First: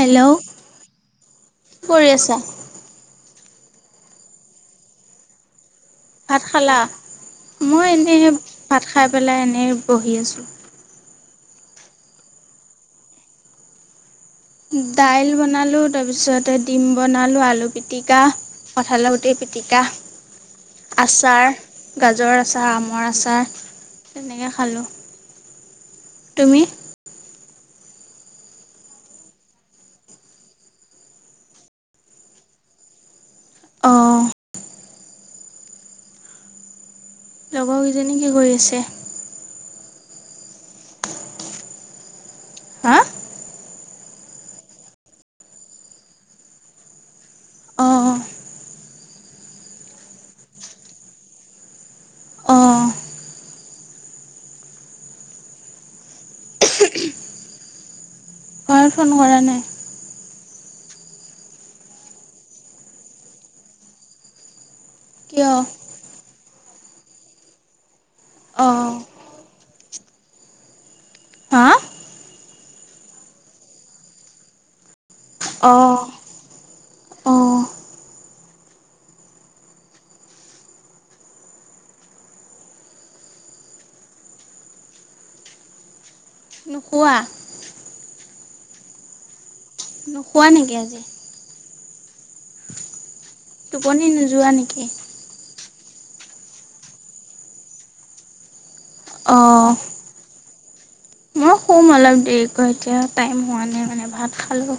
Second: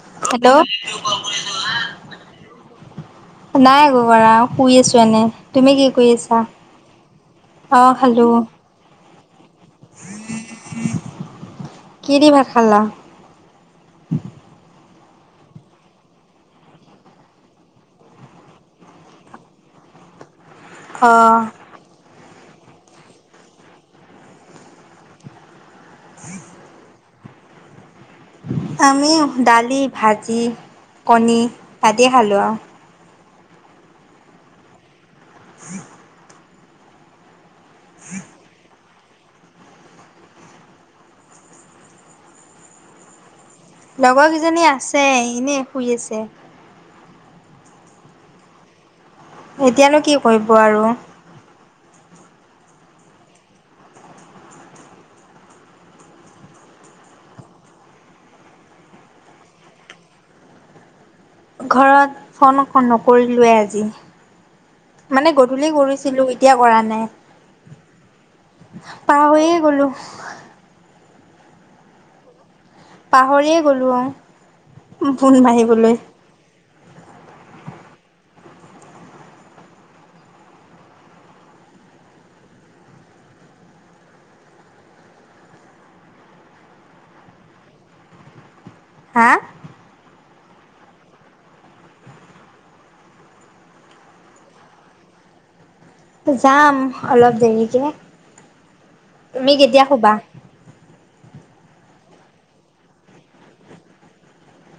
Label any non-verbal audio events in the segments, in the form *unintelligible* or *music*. Hello কি কৰি আছা? নাই একো কৰা শুই আছো এনে। তুমি কি কৰি ভাত আছা? খালা? অ' মই এনেই খালো। ভাত খাই পেলাই এনেই বহি আছোঁ। উম কি দি ভাত খালা? দাইল বনালোঁ তাৰপিছতে ডিম বনালোঁ, আলু পিটিকা কঁঠালৰ গুটি পিটিকা, অ আচাৰ গাজৰ আচাৰ, আমৰ আচাৰ তেনেকে খালোঁ। তুমি? আমিও দালি, ভাজি, কণী আদিয়ে খালোঁ আউ। অ'। *unintelligible* লগৰ কেইজনী কি কৰি আছে? হা! লগৰ গিজনী আছে এনে শুই আছে। অঁ এতিয়ানো কি কৰিব আৰু! অঁ মায়ে ফ'ন কৰা নাই? ঘৰত ফ'ন নকৰিলোৱে আজি মানে কিয়? গধূলি কৰিছিলো এ তিয়া কৰা নাই অঁ পাহৰিয়েই গ'লো। হা পাহৰিয়ে গ'লো অ' ফোন অঁ মৰিবলৈ। অঁ নুশুৱা? হা! নুশুৱা নিকি আজি? টোপনি নোযোৱা নিকি? যাম অলপ দেৰিকে, তুমি অঁ কেতিয়া শুবা? মই শুম অলপ দেৰিকৈ এতিয়া টাইম হোৱা নাই মানে ভাত খালোঁ।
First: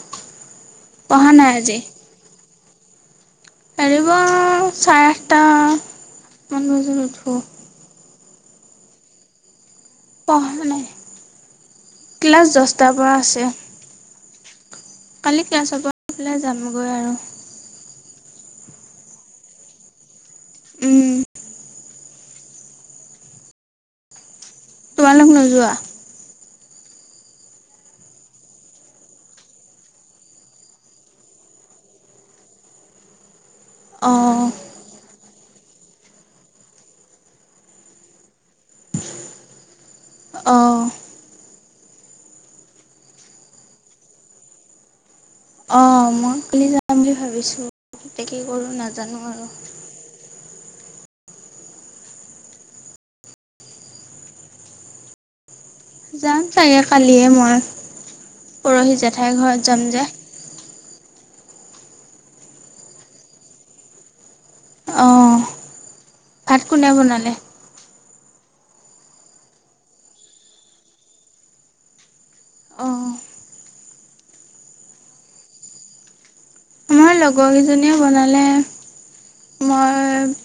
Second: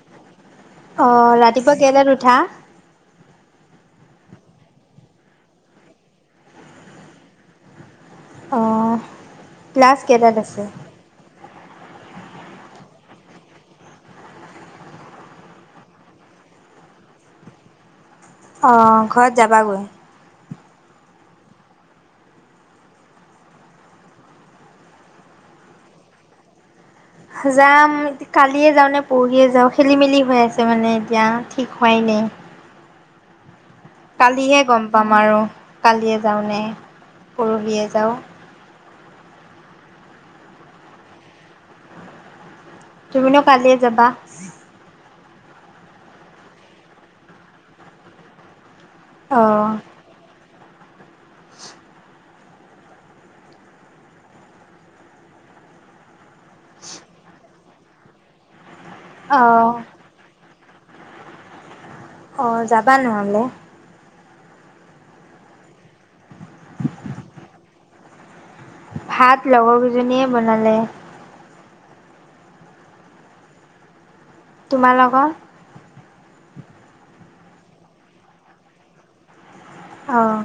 পঢ়া অঁ, নাই ৰাতিপুৱা আজি কেইটাত উঠা, ৰাতিপুৱা চাৰে আঠটা মান বজাত উঠোঁ, অঁ নহয় মানে ক্লাছ দচটাৰ পা আছে! কালি ক্লাছৰ পা *unintelligible* যামগৈ আৰু, অঁ ঘৰত যাবাগৈ উম তোমালোক নোযোৱা? যাম, কালিয়ে যাওঁ নে পৰহিয়ে যাওঁ খেলি মেলি হৈ আছে মানে এতিয়া ঠিক হোৱাই নাই। অঁ কালিহে গ'ম পাম আৰু কালিয়ে যাওঁনে পৰহিয়ে যাওঁ। অঁ তুমিনো কালিয়ে যাবা। অঁ' মই কালি যাম বুলি ভাবিছোঁ এতিয়া কি কৰোঁ নাজানো আৰু! অ', *unintelligible* যাম চাগে কালিয়ে মই। পৰহি জেঠাইৰ ঘৰত অ'। যাম যে, অঁ, যাবা নহলে! অঁ ভাত কোনে বনালে? ভাত লগৰ কেইজনীয়ে বনালে। অঁ। তোমাৰলোকৰ? মোৰ লগৰকেইজনীয়ে বনালে মই, অ',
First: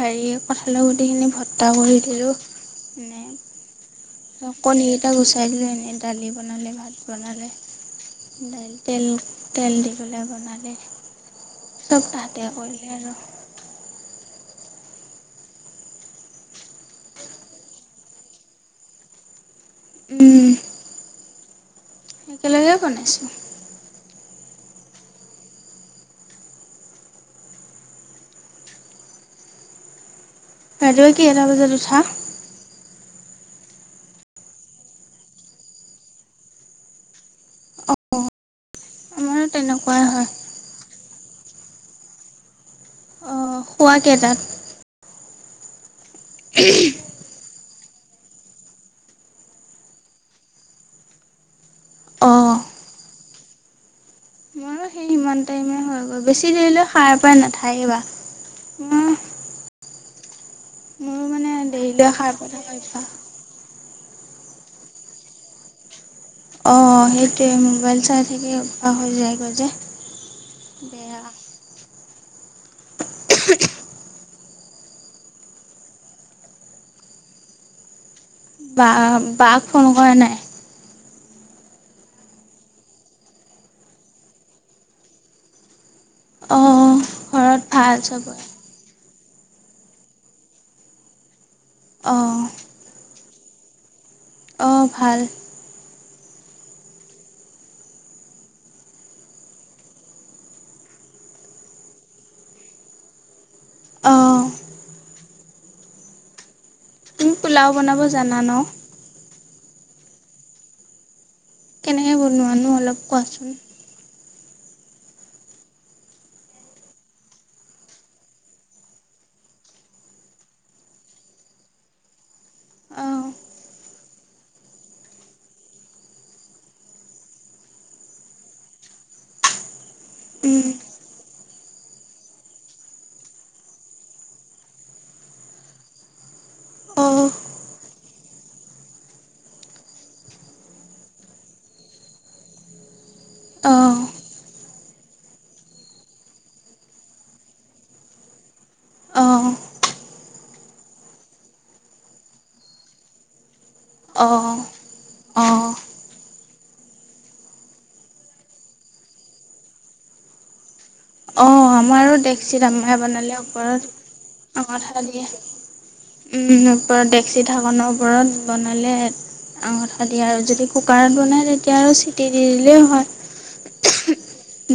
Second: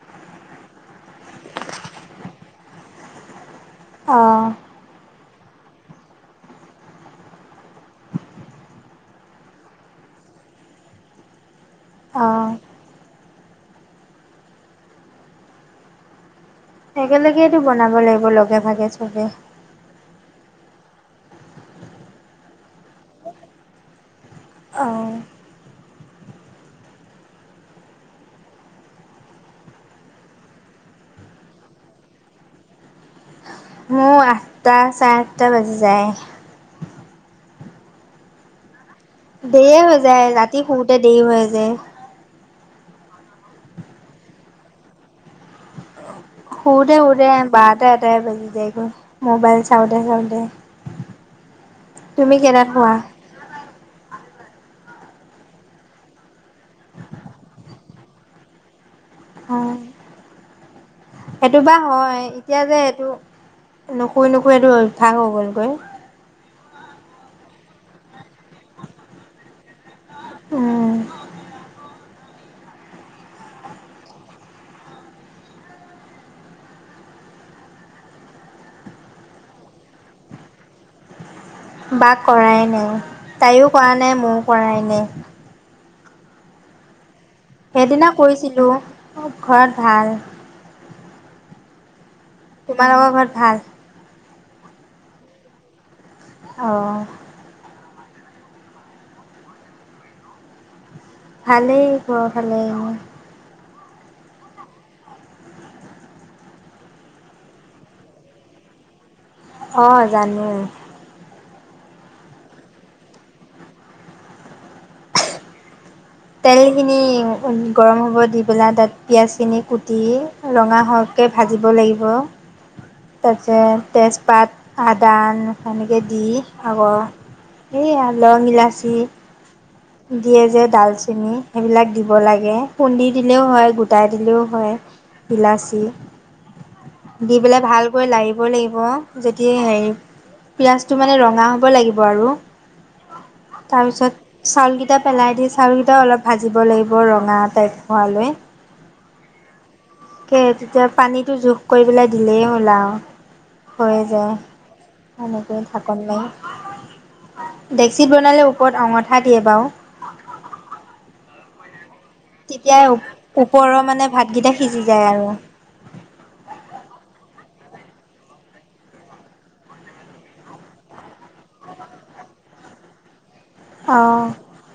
হেৰি কঁঠালৰ গোটিখিনি ভত্তা কৰি দিলোঁ মানে, অ', কণীগিটা গুচাই দিলে এনেই দালি বনালে, ভাত বনালে। দাইল তেল তেল দি পেলায় বনালে, চ'ব তাহাঁতে অ'। কৰিলে আৰু। একেলগে তো বনাব লাগিব লগে ভাগে চবে, উম। একেলগে বনাইছোঁ। অঁ ৰাতিপুৱা কেইটা বজাত উঠা? মোৰ আঠটা চাৰে আঠটা বাজি যায়ে। অঁ আমাৰো দেৰিয়ে হৈ তেনেকুৱাই হয় যায় ৰাতি শুওঁতে দেৰি হয় যে অঁ শুৱা কেইটাত? শুওতে শুওতে বাৰটা এটাই বাজি যায়গৈ মোবাইল চাওঁতে চাওঁতে, তুমি অঁ কেইটাত শুৱা? ময়ো সেই সিমান টাইমে হয়। অ' বেছি দেৰিলৈ সাৰ পায় নাথাকিবা! অঁ মোৰো মানে সেইটো বা দেৰিলৈ হয় সাৰ পাই এতিয়া থকা যে অভ্যাস এইটো নুশুই নুশুই এইটো অভ্যাস হৈ গ'লগৈ! অঁ সেইটোৱে মোবাইল চাই থাকে অভ্যাস হৈ যায়গৈ যে। বেয়া অঁ *unintelligible* বা বা'ক ফোন কৰা নাই? বা ক কৰাই নাই তাইও কৰা নাই, ময়ো কৰাই নাই খনেই। অঁ ঘৰত ভাল সেইদিনা চবৰে কৰিছিলো ঘৰত ভাল। অঁ। তোমালোক ঘৰত ভাল? অঁ ভাল। অ' ভালেই ঘৰৰ ফালে এনেই অঁ কি পোলাও বনাব জানা ন? অঁ জানো। কেনেকে বনোৱা নো অলপ কোৱাচোন। তেলখিনি গৰম হ'ব দি পেলাই তাত পিঁয়াজখিনি কুটি ৰঙা হোৱাকে ভাজিব লাগিব। অঁ তাৰপিছত তেজপাত আদা নহৰু এনেকে দি আকৌ। এইয়া লং ইলাচি, দিয়ে যে উম ডালচেনি সেইবিলাক দিব লাগে খুন্দি দিলেও হয়, গোটাই দিলেও হয়। ইলাচি। অঁ দি পেলাই ভালকৈ লাগিবই লাগিব যেতি হেৰি, পিঁয়াজটো মানে ৰঙা হ'ব লাগিব আৰু অঁ তাৰপিছত, চাউলকেইটা পেলাই দি চাউলকেইটা অলপ ভাজিব লাগিব ৰঙা টাইপ হোৱালৈ, অহ। কে তেতিয়া পানীটো জোখ কৰি পেলাই দিলেই হল আউ হৈ যায়, অঁ এনেকেই অঁ থাক ডেক্সিত বনালে ওপৰত অঙঠা দিয়ে বাৰু। অ আমাৰো দেক্সিত তেতিয়াই আমাৰ বনালে ওপৰৰ মানে ভাতকেইটা ওপৰত সিজি যায় আঙঠা আৰু দিয়ে। ওপৰত ডেক্সি ঢাকনৰ ওপৰত বনালে। আঙঠা দিয়ে আৰু যদি কুকাৰত বনায় তেতিয়া আৰু চিটি দি দিলেই হয়। অ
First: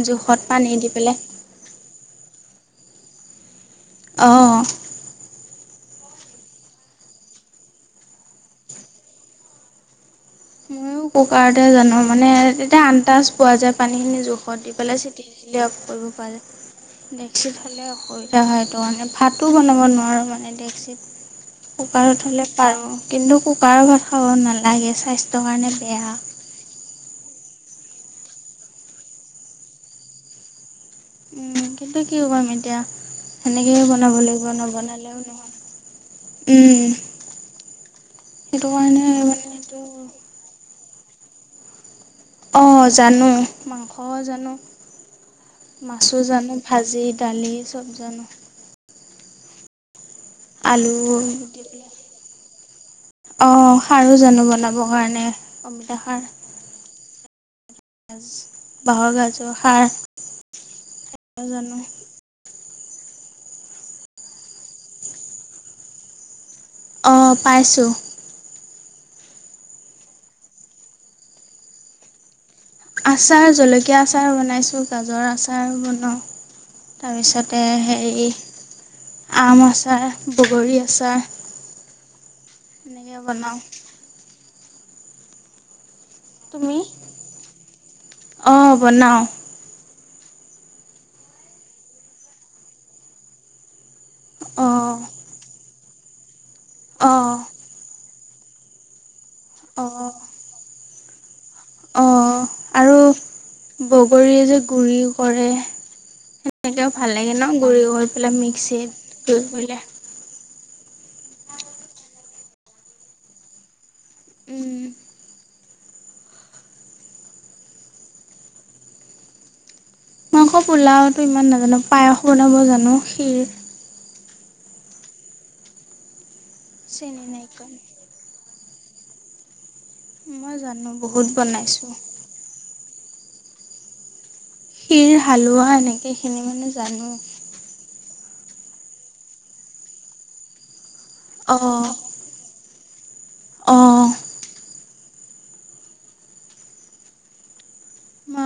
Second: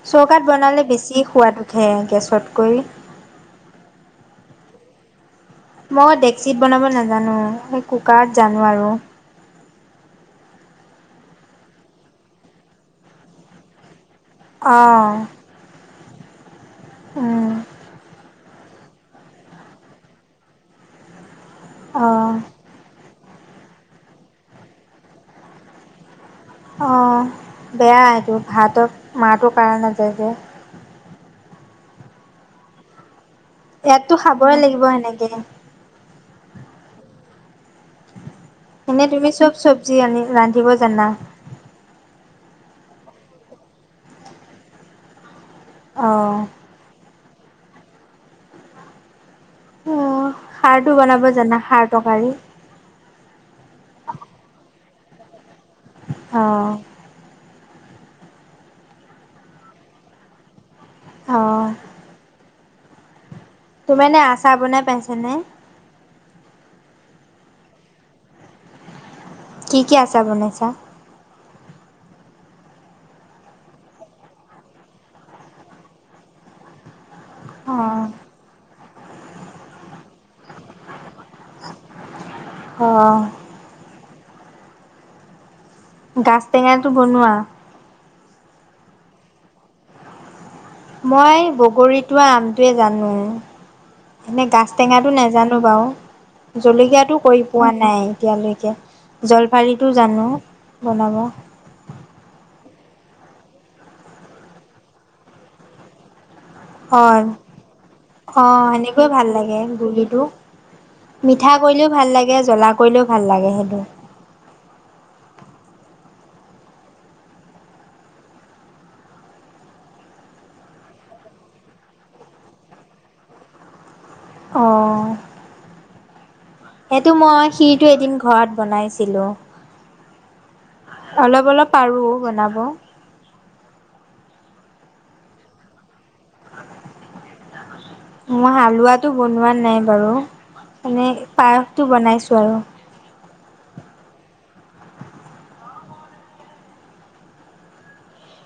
জোখত চৌকাত পানী বনালে দি বেছি পেলাই সোৱাদ উঠে গেছতকৈ। অ মই ডেক্সিত বনাব নাজানো সেই কুকাৰত জানো আৰু। মইয়ো কুকাৰতে জানো মানে তেতিয়া আন্তাজ পোৱা যায় পানীখিনি জোখত দি পেলাই অঁ চিটি দিলে অফ কৰিব পাৰে উম ডেক্সিত হলে অসু *unintelligible* বিধা হয় টো মানে ভাতো বনাব নোৱাৰোঁ মানে ডেক্সিত অঁ কুকাৰত হ'লে পাৰোঁ কিন্তু কুকাৰৰ ভাত খাব নালাগে স্বাস্থ্যৰ কাৰণে বেয়া। অ বেয়া এইটো ভাতত মাৰটো কাৰা নাযায় যে। কিন্তু কি কৰিম এতিয়া হেনেকেয়ে ইয়াততো বনাব লাগিব খাবই নবনালেও সেনেকে নহয়। উম! সেইটো এনে কাৰণে তুমি মানে চব এইটো চব্জি আনি ৰান্ধিব জানা। অ জানো মাংসও জানো মাছো অ', জানো। ভাজি দালি চব জানো। অ খাৰ আলু টো বনাব জানা খাৰ তৰকাৰী। অ খাৰো জানো বনাবৰ কাৰণে অমিতা খাৰ। অ', বাঁহৰ গাজৰ সাৰ সেইটো অ', জানো। তোমি এনেই আচাৰ বনাই পাইছা নে। অ পাইছোঁ। কি কি আচাৰ বনাইছা। আচাৰ জলকীয়া আচাৰ বনাইছোঁ গাজৰ আচাৰ বনাওঁ, তাৰপিছত তে অ', হেৰি আম আচাৰ, বগৰী আচাৰ। অ', এনেকে বনাও। গাজ টেঙাটো বনোৱা। অ বনাওঁ। মই বগৰীটোৱে আমটোৱে জানো। এনেই গাাজ অঁ টেঙাটো নাজানো বাৰু, জলকীয়াটো কৰি অঁ পোৱা নাই এতিয়ালৈকে। জলফাৰীটো জানো বনাব। অ আৰু বগৰীৰ যে গুৰি কৰে। সেইটোও ভাল অ', লাগে ন গুৰি পেলাই মিক্সিত ৰুই কৰিলে। এইটো মিঠা কৰিলেও ভাল লাগে জ্বলা কৰিলেও ভাল লাগে সেইটো। উম। মই ক পোলাওটো ইমান নাজানো পায়স বনাব জানো খীৰ অ। সেইটো চেনি মই নাৰিকল খিৰটো এদিন ঘৰত বনাইছিলোঁ। মই জানো বহুত অলপ অলপ বনাইছোঁ পাৰো বনাব। খীৰ, হালোৱা এইখিনি মানে জানো। মই হালোৱাটো বনোৱা নাই বাৰু মানে অ পায়সটো বনাইছো আৰু। অহ।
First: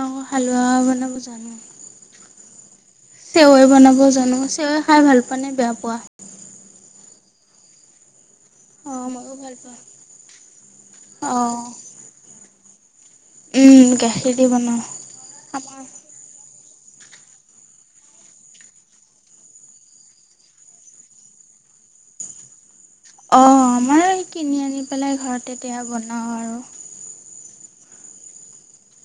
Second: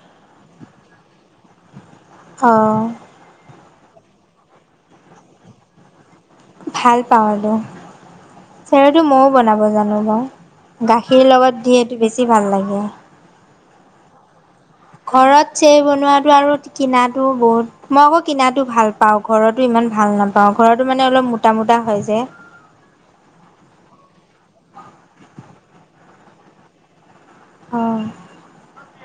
অ হালোৱাও বনাব জানো। অহ। চেৱৈ বনাব জানো, চেৱৈ খাই ভাল পোৱা নে বেয়া পোৱা? ভাল পাও এইটো। চেৱৈটো অ ময়ো ভাল বনাব জানো বাৰু গাখীৰ পাওঁ লগত দি অ এইটো বেছি ভাল লাগে। উম গাখীৰ দি বনাওঁ। ঘৰত চেৱৈ আমাৰ বনোৱাটো আৰু কিনাটো বহুত মই আকৌ কিনাতো ভাল পাওঁ ঘৰতো ইমান ভাল নাপাও ঘৰতো মানে অলপ মোটা মোটাা হয় যে অ আমাৰ এই কিনি আনি পেলাই ঘৰতে তেতিয়া বনাওঁ আৰু। অ' *inaudible*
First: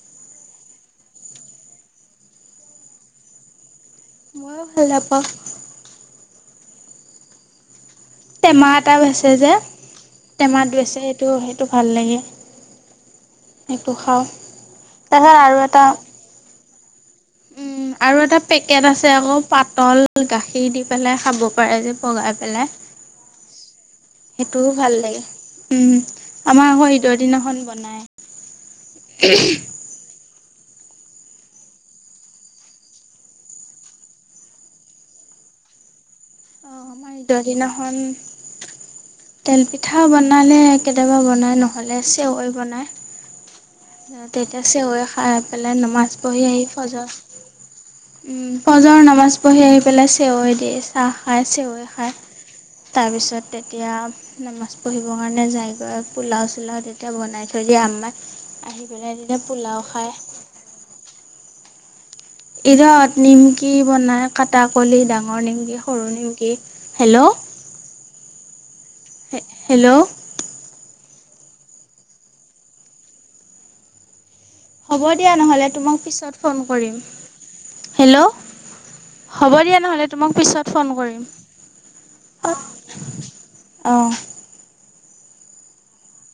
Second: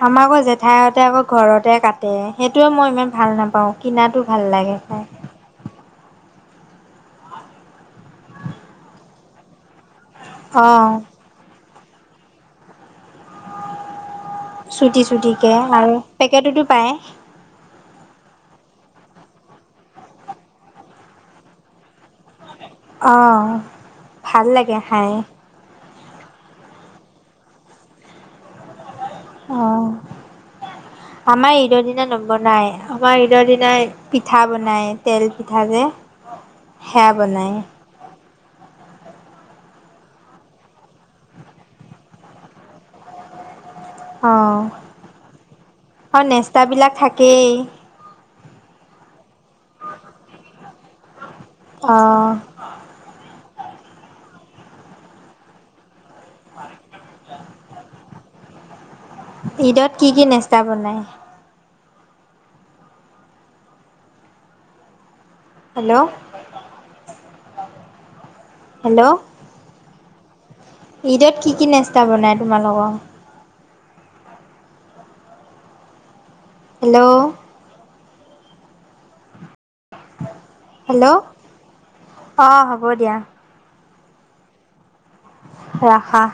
আমাৰ আকৌ জেঠাই সতে আকৌ ঘৰতে কাটে সেইটোৱে মই ইমান ভাল নাপাওঁ। কিনাটো ভাল ময়ো লাগে খাই। নাপাওঁ টেমা এটাও আছে যে টেমাত অ', বেচে টো সেইটো ভাল লাগে সেইটো খাওঁ। চুটি চুটি তাৰপিছত কে এটা আৰু পেকেটতো পায়। উম, আৰু এটা পেকেট আছে আকৌ পাতল গাখীৰ দি পেলাই খাব পাৰে যে পগাই পেলাই। অহ ভাল সেইটোও লাগে ভাল খাই। উম আমাৰ আকৌ ঈদৰ দিনাখন বনাই। অহ আমাৰ ঈদৰ দিনা নবনাই আমাৰ ঈদৰ দিনা পিঠা বনাই তেল পিঠা যে অ সেয়া আমাৰ ইদৰ বনাই দিনাখন তেল পিঠা বনালে কেতিয়াবা বনাই নহ'লে চৱৈ বনাই। অ', তেতিয়া চেৱৈ খাই পেলাই নমাজ আৰু পঢ়ি আহি নেস্তাবিলাক থাকেই। ফজল পজৰ নামাজ পঢ়ি আহি পেলাই চেৱৈ দিয়ে চাহ খায় চেৱৈ খায়। অ', তাৰপিছত তেতিয়া নামাজ পঢ়িবৰ কাৰণে যায়গৈ পোলাও চোলাও তে এয়া বনাই থৈ দিয়ে আমাৰ আহি পেলাই তেতিয়া পোলাও ঈদত কি খায়। কি নেস্তা বনাই? ইদত নিমকি বনাই কাটাকলি ডাঙৰ নিমকি হেল্ল', সৰু নিমকি। হেল্ল'। হেল্ল'। হেল্ল'। ঈদত কি কি নেস্তা বনায় তোমালোকৰ? হ'ব দিয়া নহ'লে তোমাক পিছত ফোন কৰিম, হেল্ল', হেল্ল'। হ'ব দিয়া নহ'লে তোমাক পিছত ফোন হেল্ল'। কৰিম। অ', হ'ব দিয়া অহ। ৰাখা।